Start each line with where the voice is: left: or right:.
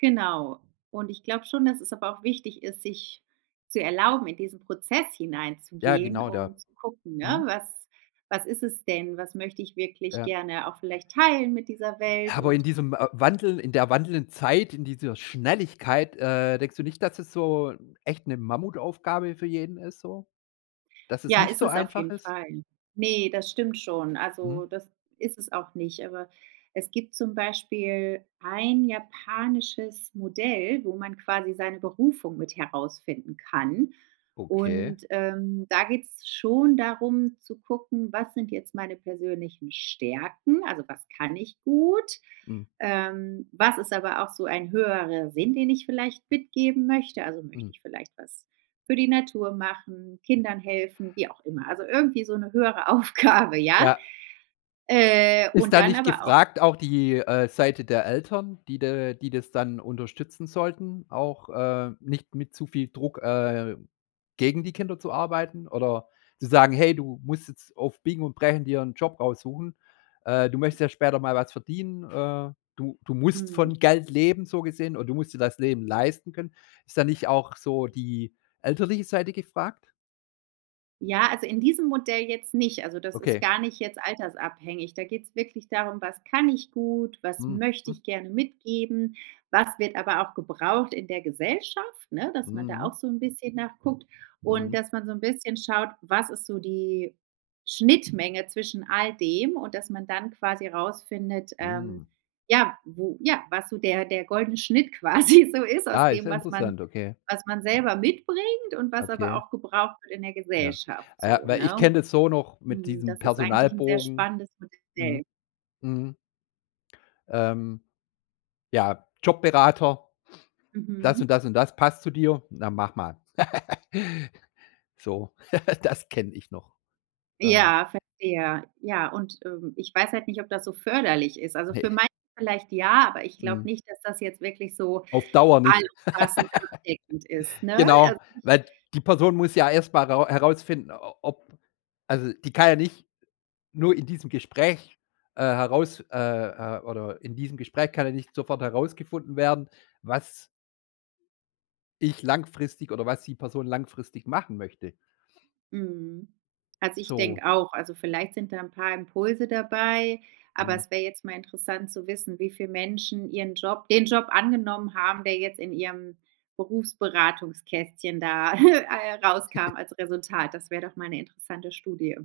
right: Genau. Und ich glaube schon, dass es aber auch wichtig ist, sich zu erlauben, in diesen Prozess
left: Ja,
right: hineinzugehen,
left: genau, da.
right: um zu gucken, ne.
left: Mhm.
right: „Was was ist es denn? Was möchte ich wirklich
left: Ja.
right: gerne auch vielleicht teilen mit dieser
left: Ja,
right: Welt
left: aber
right: und“
left: in diesem, äh, Wandel in der wandelnden Zeit, in dieser Schnelligkeit, äh, denkst du nicht, dass es so, echt 'ne Mammutaufgabe für jeden ist so? Dass es
right: Ja,
left: nicht
right: ist
left: so
right: es auf
left: einfach
right: jeden
left: ist?
right: Fall. Ne, das stimmt schon, also
left: Mhm.
right: das ist es auch nicht, aber es gibt zum Beispiel ein japanisches Modell, wo man quasi seine Berufung mit herausfinden kann.
left: Okay.
right: Und, ähm, da geht's schon darum zu gucken, was sind jetzt meine persönlichen Stärken? Also, was kann ich gut?
left: Mhm.
right: Ähm, was ist aber auch so ein höherer Sinn, den ich vielleicht mitgeben möchte? Also, möchte
left: Mhm.
right: ich vielleicht was für die Natur machen, Kindern helfen, wie auch immer. Also irgendwie so 'ne höhere Aufgabe, ja?
left: Ja.
right: Äh,
left: Ist
right: und
left: da
right: dann
left: nicht
right: aber auch
left: gefragt auch die, äh, Seite der Eltern, die da die das dann unterstützen sollten, auch, äh, nicht mit zu viel Druck, äh, gegen die Kinder zu arbeiten oder zu sagen: „Hey, du musst jetzt auf Biegen und Brechen dir 'n Job raussuchen. Äh, du möchtest ja später mal was verdienen. Äh, du du musst
right: Mhm.
left: von Geld leben“, so gesehen oder „du musst dir das Leben leisten können.“ Ist da nicht auch so die elterliche Seite gefragt?
right: Ja, also in diesem Modell jetzt nicht. Also das ist
left: Okay.
right: gar nicht jetzt altersabhängig. Da geht's wirklich darum „was kann ich gut, was
left: Mhm,
right: möchte
left: hm.
right: ich gerne mitgeben, was wird aber auch gebraucht in der Gesellschaft,“ ne, dass man da
left: Mhm.
right: auch so 'n bisschen nach guckt und
left: Mhm.
right: dass man so 'n bisschen schaut, was ist so die Schnittmenge zwischen all dem und dass man dann quasi rausfindet, ähm,
left: Mhm.
right: ja, wo ja, was so der der goldene Schnitt quasi so ist, aus
left: Ah, ist
right: dem,
left: ja
right: was man
left: interessant, okay.
right: was man selber mitbringt und was aber
left: Okay.
right: auch gebraucht wird in der
left: Ja.
right: Gesellschaft
left: Äh,
right: so,
left: weil ich
right: ne?
left: kenne das so noch mit
right: Mhm,
left: diesem
right: das ist eigentlich 'n sehr
left: Personalbogen
right: spannendes
left: Mhm.
right: Modell.
left: Mhm. Ähm. Ja, Jobberater. „Das
right: Mhm.
left: und das und das passt zu dir. Na, mach mal.“So, das kenne ich noch. Ähm
right: Ja, verstehe. Ja, und, ähm, ich weiß halt nicht, ob das so förderlich ist. Also für
left: Ne.
right: manche vielleicht ja, aber ich glaube
left: Mhm.
right: nicht, dass das jetzt wirklich so
left: Auf Dauer nicht.
right: allumfassend abdeckend ist, ne?
left: Genau,
right: Also, ich
left: weil die Person muss ja erst mal rau herausfinden, o ob also die kann ja nicht nur in diesem Gespräch, äh, heraus äh, äh, oder in diesem Gespräch kann ja nicht sofort herausgefunden werden, was ich langfristig oder was die Person langfristig machen möchte.
right: Mhm, also ich
left: So.
right: denke auch, also vielleicht sind da 'n paar Impulse dabei, aber
left: Mhm.
right: es wär jetzt mal interessant zu wissen, wie viel Menschen ihren Job den Job angenommen haben, der jetzt in ihrem, Berufsberatungskästchen da, äh, rauskam als Resultat. Das wär doch mal 'ne interessante Studie.